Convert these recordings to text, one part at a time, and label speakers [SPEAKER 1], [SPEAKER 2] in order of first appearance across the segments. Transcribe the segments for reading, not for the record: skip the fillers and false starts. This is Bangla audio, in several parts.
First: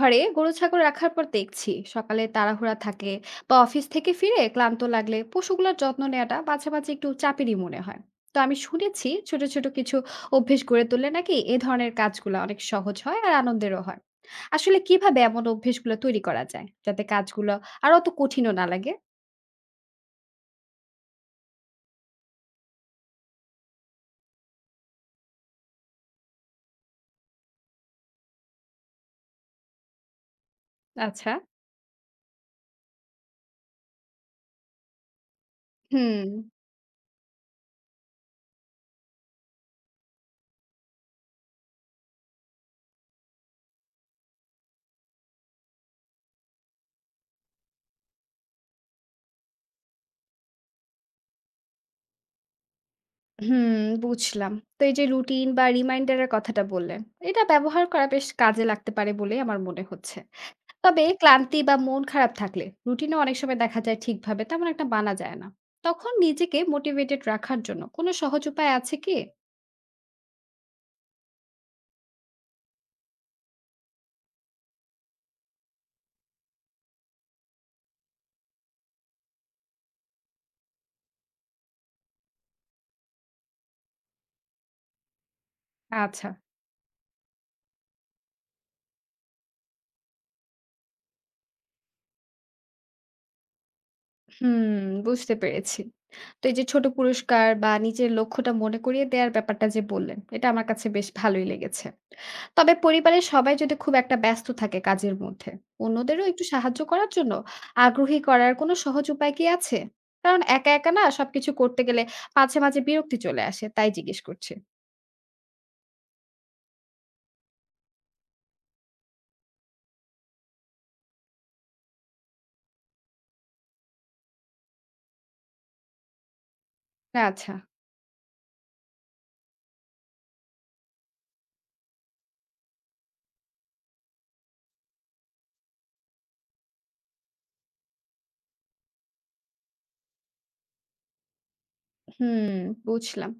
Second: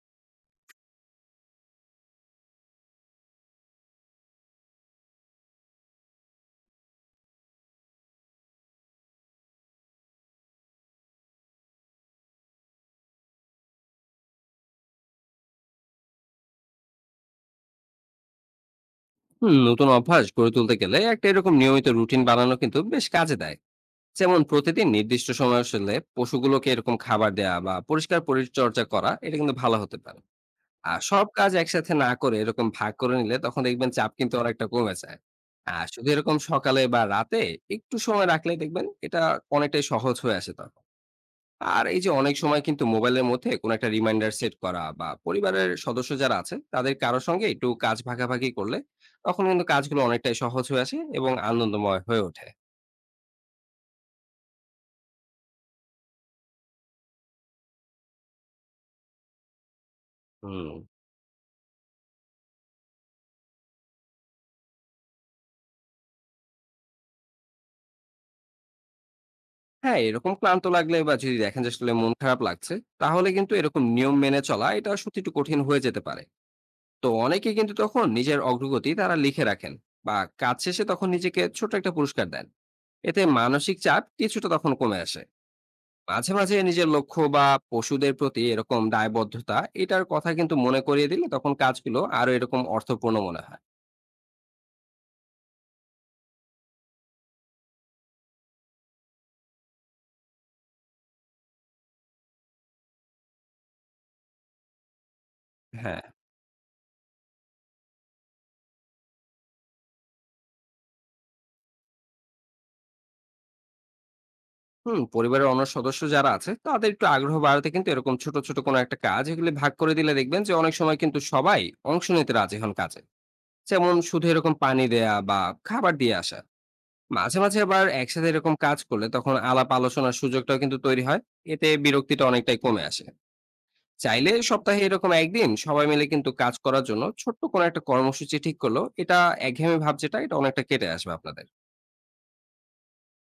[SPEAKER 1] ঘরে গরু ছাগল রাখার পর দেখছি সকালে তাড়াহুড়া থাকে বা অফিস থেকে ফিরে ক্লান্ত লাগলে পশুগুলোর যত্ন নেওয়াটা মাঝে মাঝে একটু চাপেরই মনে হয়। তো আমি শুনেছি ছোট ছোট কিছু অভ্যেস গড়ে তুললে নাকি এ ধরনের কাজগুলো অনেক সহজ হয় আর আনন্দেরও হয়। আসলে কিভাবে এমন অভ্যেসগুলো তৈরি করা যায় যাতে কাজগুলো আর অত কঠিনও না লাগে?
[SPEAKER 2] হুম, নতুন অভ্যাস গড়ে তুলতে গেলে একটা এরকম নিয়মিত রুটিন বানানো কিন্তু বেশ কাজে দেয়। যেমন প্রতিদিন নির্দিষ্ট সময় আসলে পশুগুলোকে এরকম খাবার দেওয়া বা পরিষ্কার পরিচর্যা করা এটা কিন্তু ভালো হতে পারে। আর সব
[SPEAKER 1] আচ্ছা।
[SPEAKER 2] কাজ একসাথে না করে এরকম ভাগ করে নিলে তখন দেখবেন চাপ কিন্তু অনেকটা কমে যায়। আর শুধু
[SPEAKER 1] হুম।
[SPEAKER 2] এরকম সকালে বা রাতে একটু সময় রাখলে দেখবেন এটা অনেকটাই সহজ হয়ে আসে তখন। আর এই যে অনেক সময় কিন্তু মোবাইলের মধ্যে কোনো একটা রিমাইন্ডার সেট করা বা পরিবারের সদস্য যারা আছেন তাদের কারোর সঙ্গে একটু কাজ ভাগাভাগি করলে তখন কিন্তু কাজগুলো অনেকটাই সহজ হয়ে আসে এবং আনন্দময় হয়ে ওঠে।
[SPEAKER 1] হুম, বুঝলাম। তো এই যে রুটিন বা রিমাইন্ডারের কথাটা বললেন, এটা ব্যবহার করা বেশ কাজে লাগতে পারে বলেই আমার মনে হচ্ছে।
[SPEAKER 2] হুম।
[SPEAKER 1] তবে ক্লান্তি বা মন খারাপ থাকলে রুটিনে অনেক সময় দেখা যায় ঠিকভাবে তেমন একটা বানা যায় না। তখন নিজেকে মোটিভেটেড রাখার জন্য কোনো সহজ উপায় আছে কি?
[SPEAKER 2] হ্যাঁ, এরকম ক্লান্ত লাগলে বা যদি দেখেন যে আসলে মন খারাপ লাগছে, তাহলে কিন্তু এরকম নিয়ম মেনে চলা এটা সত্যি একটু কঠিন হয়ে যেতে পারে। তো অনেকে কিন্তু তখন নিজের অগ্রগতি তারা লিখে রাখেন বা কাজ শেষে তখন নিজেকে ছোট একটা পুরস্কার দেন। এতে মানসিক চাপ কিছুটা তখন কমে আসে।
[SPEAKER 1] আচ্ছা।
[SPEAKER 2] মাঝে, মাঝে নিজের লক্ষ্য বা পশুদের প্রতি এরকম দায়বদ্ধতা এটার কথা কিন্তু মনে করিয়ে দিলে তখন কাজগুলো আরো এরকম অর্থপূর্ণ মনে হয়।
[SPEAKER 1] হুম, বুঝতে পেরেছি। তো এই যে ছোট পুরস্কার বা নিজের লক্ষ্যটা মনে করিয়ে দেওয়ার ব্যাপারটা যে বললেন, এটা আমার কাছে বেশ ভালোই লেগেছে। তবে পরিবারের সবাই যদি খুব একটা ব্যস্ত থাকে কাজের মধ্যে,
[SPEAKER 2] হ্যাঁ।
[SPEAKER 1] অন্যদেরও একটু সাহায্য করার জন্য আগ্রহী করার কোনো সহজ উপায় কি আছে? কারণ একা একা না সবকিছু করতে গেলে মাঝে মাঝে বিরক্তি চলে আসে, তাই জিজ্ঞেস করছি।
[SPEAKER 2] হুম, পরিবারের অন্য সদস্য যারা আছে তাদের একটু আগ্রহ বাড়াতে কিন্তু এরকম ছোট, ছোট কোনো একটা কাজ এগুলি ভাগ করে দিলে দেখবেন যে অনেক সময় কিন্তু সবাই অংশ নিতে রাজি হন কাজে। যেমন শুধু এরকম পানি দেয়া বা খাবার দিয়ে আসা। মাঝে,
[SPEAKER 1] আচ্ছা,
[SPEAKER 2] মাঝে আবার একসাথে এরকম কাজ করলে তখন আলাপ আলোচনার সুযোগটাও কিন্তু তৈরি হয়। এতে বিরক্তিটা অনেকটাই কমে আসে। চাইলে সপ্তাহে এরকম একদিন সবাই মিলে কিন্তু কাজ করার জন্য ছোট্ট কোনো একটা কর্মসূচি ঠিক করলো, এটা একঘেয়েমি ভাব যেটা এটা অনেকটা কেটে আসবে আপনাদের।
[SPEAKER 1] হুম, বুঝলাম।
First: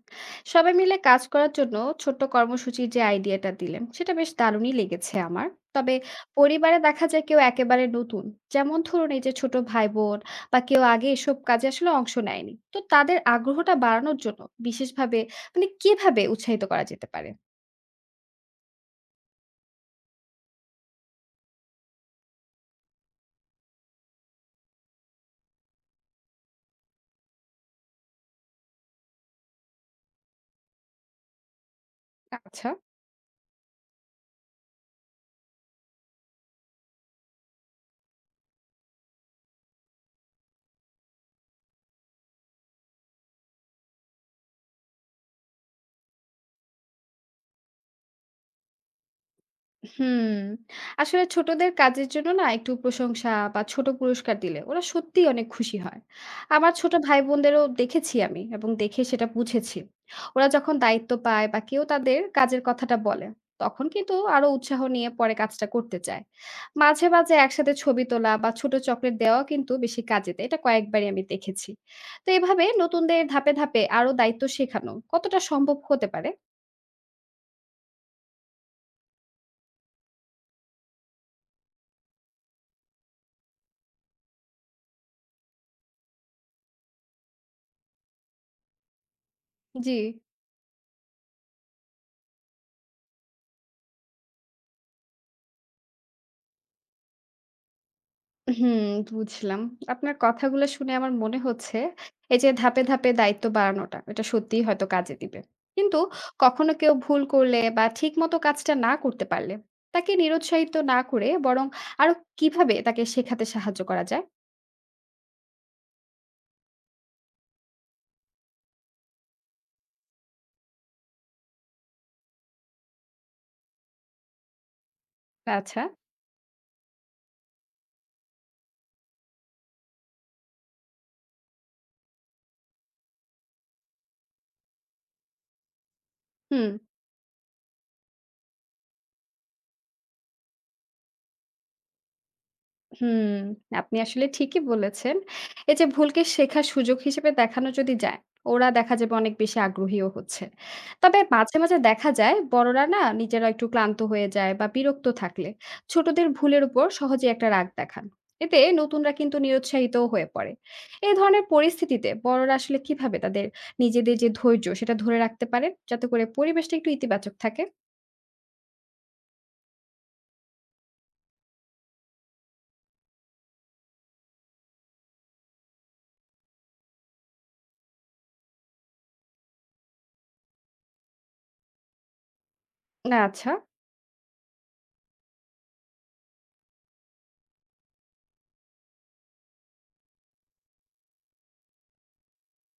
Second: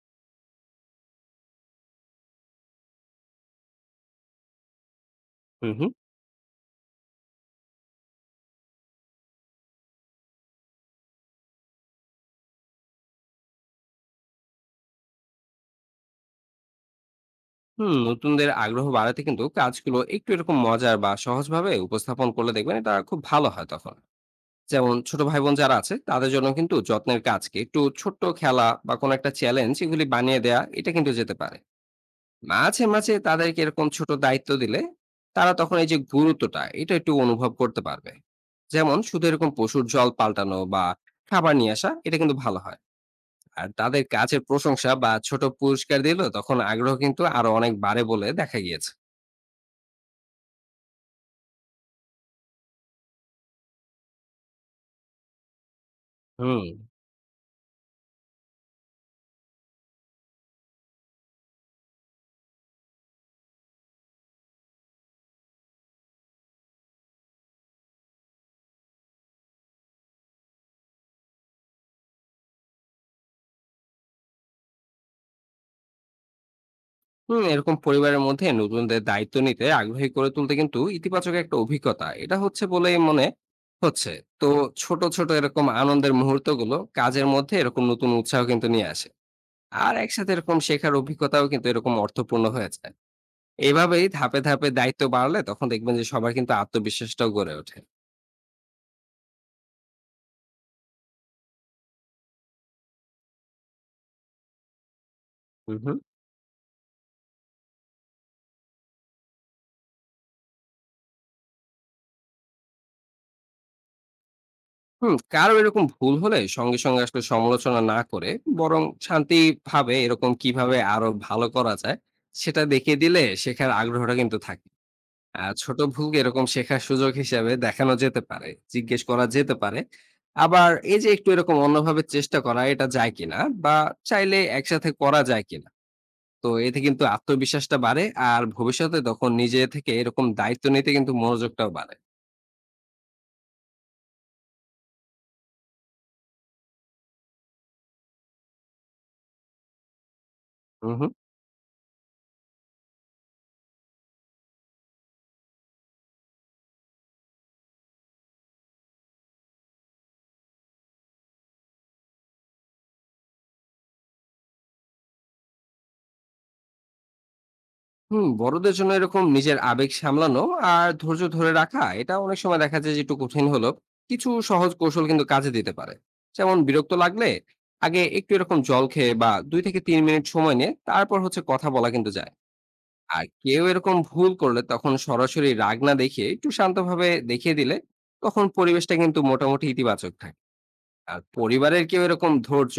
[SPEAKER 1] সবাই মিলে কাজ করার জন্য ছোট্ট কর্মসূচির যে আইডিয়াটা দিলেন, সেটা বেশ দারুণই লেগেছে আমার।
[SPEAKER 2] হুম হুম।
[SPEAKER 1] তবে পরিবারে দেখা যায় কেউ একেবারে নতুন। যেমন ধরুন এই যে ছোট ভাই-বোন বা কেউ আগে এসব কাজে আসলে অংশ নেয়নি। তো তাদের আগ্রহটা বাড়ানোর জন্য বিশেষভাবে মানে কিভাবে উৎসাহিত করা যেতে পারে?
[SPEAKER 2] হুম, নতুনদের আগ্রহ বাড়াতে কিন্তু কাজগুলো একটু এরকম মজার বা সহজভাবে উপস্থাপন করলে দেখবেন এটা খুব ভালো হয় তখন। যেমন ছোট ভাই বোন যারা আছে তাদের জন্য কিন্তু যত্নের কাজকে একটু ছোট্ট খেলা বা কোনো একটা চ্যালেঞ্জ এগুলি বানিয়ে দেয়া এটা কিন্তু যেতে পারে।
[SPEAKER 1] আচ্ছা।
[SPEAKER 2] মাঝে, মাঝে তাদেরকে এরকম ছোট দায়িত্ব দিলে তারা তখন এই যে গুরুত্বটা এটা একটু অনুভব করতে পারবে। যেমন শুধু এরকম পশুর জল পাল্টানো বা খাবার নিয়ে আসা এটা কিন্তু ভালো হয়। আর তাদের কাজের প্রশংসা বা ছোট পুরস্কার দিলেও তখন আগ্রহ কিন্তু আরো অনেক বাড়ে বলে দেখা গিয়েছে।
[SPEAKER 1] হুম, আসলে ছোটদের কাজের জন্য না একটু প্রশংসা বা ছোট পুরস্কার দিলে ওরা সত্যিই অনেক খুশি হয়।
[SPEAKER 2] হুম।
[SPEAKER 1] আমার ছোট ভাই-বোনদেরও দেখেছি আমি এবং দেখে সেটা বুঝেছি। ওরা যখন দায়িত্ব পায় বা কেউ তাদের কাজের কথাটা বলে, তখন কিন্তু আরো উৎসাহ নিয়ে পরে কাজটা করতে চায়। মাঝে, মাঝে একসাথে ছবি তোলা বা ছোট চকলেট দেওয়াও কিন্তু বেশি কাজে দেয়। এটা কয়েকবারই আমি দেখেছি। তো এভাবে নতুনদের ধাপে, ধাপে আরো দায়িত্ব শেখানো কতটা সম্ভব হতে পারে?
[SPEAKER 2] হুম, এরকম পরিবারের মধ্যে নতুনদের দায়িত্ব নিতে আগ্রহী করে তুলতে কিন্তু ইতিবাচক একটা অভিজ্ঞতা এটা হচ্ছে বলেই মনে হচ্ছে। তো ছোট, ছোট এরকম আনন্দের মুহূর্তগুলো কাজের মধ্যে এরকম নতুন উৎসাহ কিন্তু নিয়ে আসে। আর
[SPEAKER 1] জি।
[SPEAKER 2] একসাথে এরকম শেখার অভিজ্ঞতাও কিন্তু এরকম অর্থপূর্ণ হয়ে যায়। এভাবেই ধাপে, ধাপে দায়িত্ব বাড়ালে তখন দেখবেন যে সবার কিন্তু আত্মবিশ্বাসটাও গড়ে ওঠে।
[SPEAKER 1] হুম, বুঝলাম। আপনার কথাগুলো শুনে আমার মনে হচ্ছে, এই যে ধাপে, ধাপে দায়িত্ব বাড়ানোটা, এটা সত্যিই হয়তো কাজে দিবে।
[SPEAKER 2] হুম, হুম।
[SPEAKER 1] কিন্তু কখনো কেউ ভুল করলে বা ঠিকমতো কাজটা না করতে পারলে, তাকে নিরুৎসাহিত না করে বরং আরো কিভাবে তাকে শেখাতে সাহায্য করা যায়?
[SPEAKER 2] হুম, কারো এরকম ভুল হলে সঙ্গে, সঙ্গে আসলে সমালোচনা না করে বরং শান্তিভাবে এরকম কিভাবে আরো ভালো করা যায় সেটা দেখিয়ে দিলে শেখার আগ্রহটা কিন্তু থাকে। আর ছোট
[SPEAKER 1] আচ্ছা,
[SPEAKER 2] ভুলকে এরকম শেখার সুযোগ হিসেবে দেখানো যেতে পারে, জিজ্ঞেস করা যেতে পারে। আবার এই যে একটু এরকম অন্যভাবে চেষ্টা করা এটা যায় কিনা, বা চাইলে একসাথে করা যায় কিনা? তো
[SPEAKER 1] হুম।
[SPEAKER 2] এতে কিন্তু আত্মবিশ্বাসটা বাড়ে। আর ভবিষ্যতে তখন নিজে থেকে এরকম দায়িত্ব নিতে কিন্তু মনোযোগটাও বাড়ে।
[SPEAKER 1] হুম, আপনি আসলে ঠিকই বলেছেন। এই যে ভুলকে শেখার সুযোগ হিসেবে দেখানো যদি যায়, ওরা দেখা যাবে অনেক বেশি আগ্রহীও হচ্ছে।
[SPEAKER 2] হুম হুম।
[SPEAKER 1] তবে মাঝে, মাঝে দেখা যায় বড়রা না নিজেরা একটু ক্লান্ত হয়ে যায় বা বিরক্ত থাকলে ছোটদের ভুলের উপর সহজেই একটা রাগ দেখান। এতে নতুনরা কিন্তু নিরুৎসাহিতও হয়ে পড়ে। এই ধরনের পরিস্থিতিতে বড়রা আসলে কিভাবে তাদের নিজেদের যে ধৈর্য সেটা ধরে রাখতে পারে যাতে করে পরিবেশটা একটু ইতিবাচক থাকে?
[SPEAKER 2] হুম, বড়দের জন্য এরকম নিজের আবেগ সামলানো আর ধৈর্য ধরে রাখা এটা অনেক সময় দেখা যায় যে একটু কঠিন হলো। কিছু সহজ কৌশল কিন্তু কাজে দিতে পারে। যেমন বিরক্ত লাগলে আগে একটু এরকম জল খেয়ে বা 2 থেকে 3 মিনিট সময় নিয়ে তারপর হচ্ছে কথা বলা কিন্তু যায়। আর
[SPEAKER 1] আচ্ছা।
[SPEAKER 2] কেউ এরকম ভুল করলে তখন সরাসরি রাগ না দেখিয়ে একটু শান্তভাবে দেখিয়ে দিলে তখন পরিবেশটা কিন্তু মোটামুটি ইতিবাচক থাকে। আর পরিবারের কেউ এরকম ধৈর্য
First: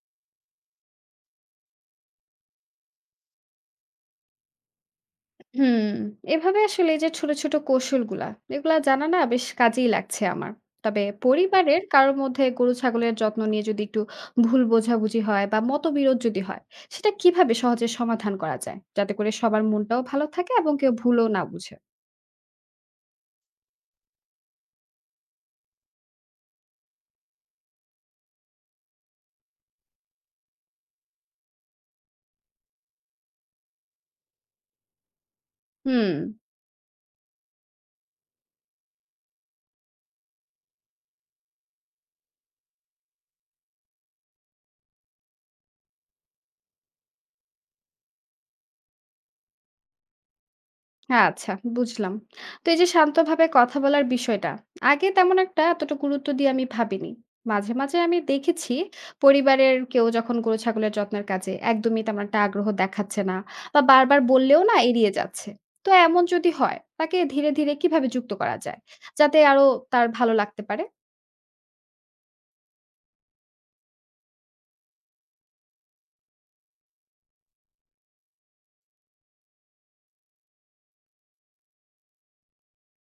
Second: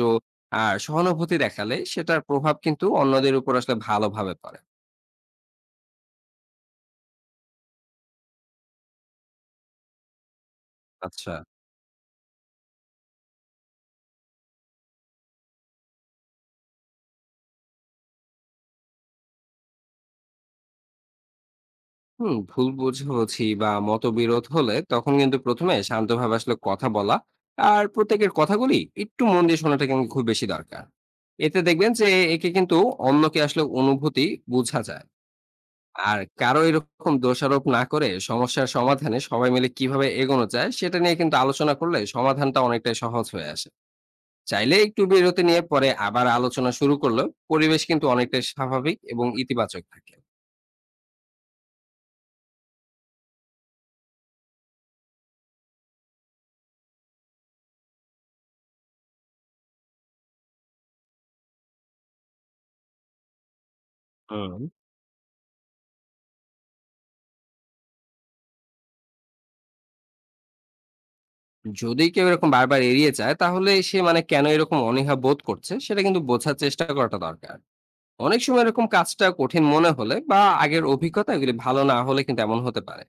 [SPEAKER 2] আর সহানুভূতি দেখালে সেটার প্রভাব কিন্তু অন্যদের উপর আসলে ভালোভাবে পড়ে।
[SPEAKER 1] হুম, এভাবে আসলে এই যে ছোট, ছোট কৌশলগুলা, এগুলা জানা না বেশ কাজেই লাগছে আমার। তবে
[SPEAKER 2] আচ্ছা।
[SPEAKER 1] পরিবারের কারোর মধ্যে গরু-ছাগলের যত্ন নিয়ে যদি একটু ভুল বোঝাবুঝি হয় বা মতবিরোধ যদি হয়, সেটা কিভাবে সহজে সমাধান করা যায়? যাতে করে সবার মনটাও ভালো থাকে এবং কেউ ভুলও না বুঝে?
[SPEAKER 2] হুম, ভুল বুঝাবুঝি বা মতবিরোধ হলে তখন কিন্তু প্রথমে শান্তভাবে আসলে কথা বলা আর প্রত্যেকের কথাগুলি একটু মন দিয়ে শোনাটা কিন্তু খুব বেশি দরকার। এতে দেখবেন যে একে কিন্তু অন্যকে আসলে অনুভূতি বোঝা যায়।
[SPEAKER 1] হুম।
[SPEAKER 2] আর কারো এরকম দোষারোপ না করে সমস্যার সমাধানে সবাই মিলে কিভাবে এগোনো যায় সেটা নিয়ে কিন্তু আলোচনা করলে সমাধানটা অনেকটাই সহজ হয়ে আসে। চাইলে একটু বিরতি নিয়ে পরে আবার আলোচনা শুরু করলেও পরিবেশ কিন্তু অনেকটাই স্বাভাবিক এবং ইতিবাচক থাকে।
[SPEAKER 1] হ্যাঁ, আচ্ছা, বুঝলাম। তো এই যে শান্তভাবে কথা বলার বিষয়টা, আগে তেমন একটা এতটা গুরুত্ব দিয়ে আমি ভাবিনি। মাঝে, মাঝে আমি দেখেছি পরিবারের কেউ যখন গরু-ছাগলের যত্নের কাজে একদমই তেমন একটা আগ্রহ দেখাচ্ছে না বা বারবার
[SPEAKER 2] হুম।
[SPEAKER 1] বললেও না এড়িয়ে যাচ্ছে। তো এমন যদি হয়, তাকে ধীরে, ধীরে কিভাবে যুক্ত করা যায়? যাতে আরো তার ভালো লাগতে পারে?
[SPEAKER 2] যদি কেউ এরকম বারবার এড়িয়ে যায়, তাহলে সে মানে কেন এরকম অনীহা বোধ করছে সেটা কিন্তু বোঝার চেষ্টা করাটা দরকার। অনেক সময় এরকম কাজটা কঠিন মনে হলে বা আগের অভিজ্ঞতা এগুলি ভালো না হলে কিন্তু এমন হতে পারে।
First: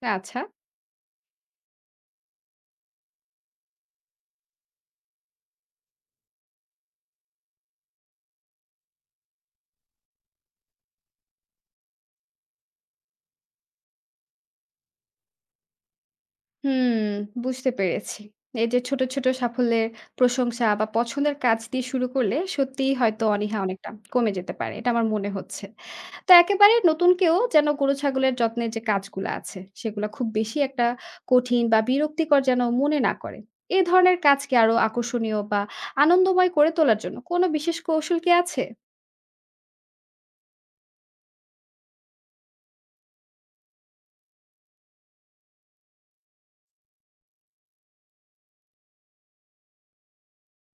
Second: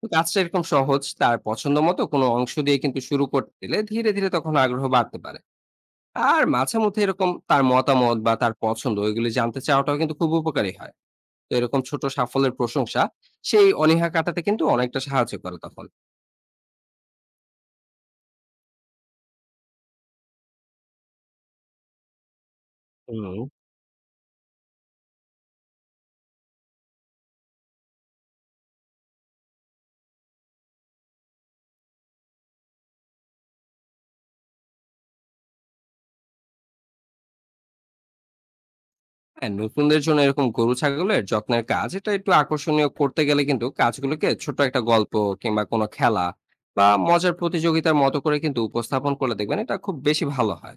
[SPEAKER 2] তো কাজটা
[SPEAKER 1] আচ্ছা।
[SPEAKER 2] এরকম সহজ তার পছন্দ মতো কোনো অংশ দিয়ে কিন্তু শুরু করতে দিলে ধীরে ধীরে তখন আগ্রহ বাড়তে পারে। আর মাঝে মধ্যে এরকম তার মতামত বা তার পছন্দ এগুলি জানতে চাওয়াটাও কিন্তু খুব উপকারী হয়। তো এরকম ছোট সাফল্যের প্রশংসা সেই অনীহা কাটাতে কিন্তু অনেকটা সাহায্য করে তখন।
[SPEAKER 1] হুম, বুঝতে পেরেছি। এই যে ছোট, ছোট সাফল্যের প্রশংসা বা পছন্দের কাজ দিয়ে শুরু করলে সত্যিই হয়তো
[SPEAKER 2] হুম।
[SPEAKER 1] অনীহা অনেকটা কমে যেতে পারে। এটা আমার মনে হচ্ছে। তো একেবারে নতুন কেউ যেন গরু ছাগলের যত্নের যে কাজগুলো আছে সেগুলো খুব বেশি একটা কঠিন বা বিরক্তিকর যেন মনে না করে, এ ধরনের কাজকে আরো আকর্ষণীয় বা আনন্দময় করে তোলার জন্য কোনো বিশেষ কৌশল কি আছে?
[SPEAKER 2] হ্যাঁ, নতুনদের জন্য এরকম গরু ছাগলের যত্নের কাজ এটা একটু আকর্ষণীয় করতে গেলে কিন্তু কাজগুলোকে ছোট একটা গল্প কিংবা কোনো খেলা বা মজার প্রতিযোগিতার মতো করে কিন্তু উপস্থাপন করলে দেখবেন এটা খুব বেশি ভালো হয়।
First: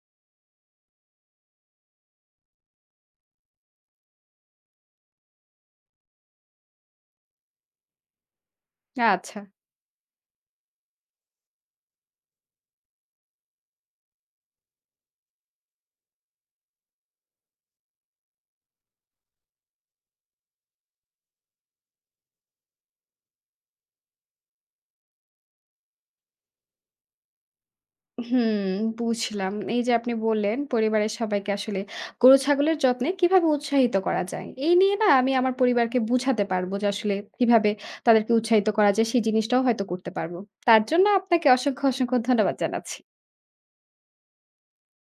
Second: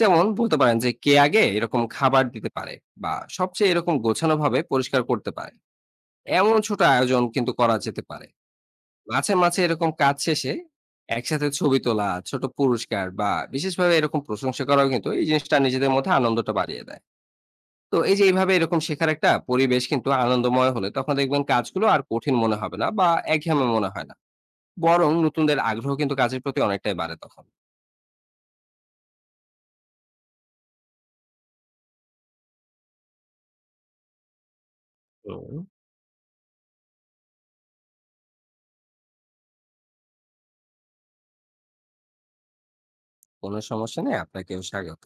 [SPEAKER 2] যেমন বলতে পারেন যে কে আগে এরকম খাবার দিতে পারে বা সবচেয়ে এরকম গোছানো ভাবে পরিষ্কার করতে পারে। এমন ছোট আয়োজন কিন্তু করা যেতে পারে। মাঝে,
[SPEAKER 1] আচ্ছা।
[SPEAKER 2] মাঝে এরকম কাজ শেষে একসাথে ছবি তোলা, ছোট পুরস্কার বা বিশেষভাবে এরকম প্রশংসা করাও কিন্তু এই জিনিসটা নিজেদের মধ্যে আনন্দটা বাড়িয়ে দেয়। তো এই যে এইভাবে এরকম শেখার একটা পরিবেশ কিন্তু আনন্দময় হলে তখন দেখবেন কাজগুলো আর কঠিন মনে হবে না বা একঘেয়েমি মনে হয় না। বরং নতুনদের আগ্রহ কিন্তু কাজের প্রতি অনেকটাই বাড়ে তখন।
[SPEAKER 1] হুম, বুঝলাম। এই যে আপনি বললেন পরিবারের সবাইকে আসলে গরু ছাগলের যত্নে কিভাবে উৎসাহিত করা যায়, এই নিয়ে না আমি
[SPEAKER 2] হুম।
[SPEAKER 1] আমার পরিবারকে বুঝাতে পারবো যে আসলে কিভাবে তাদেরকে উৎসাহিত করা যায় সেই জিনিসটাও হয়তো করতে পারবো। তার জন্য আপনাকে অসংখ্য অসংখ্য ধন্যবাদ জানাচ্ছি।
[SPEAKER 2] কোনো সমস্যা নেই। আপনাকেও স্বাগত।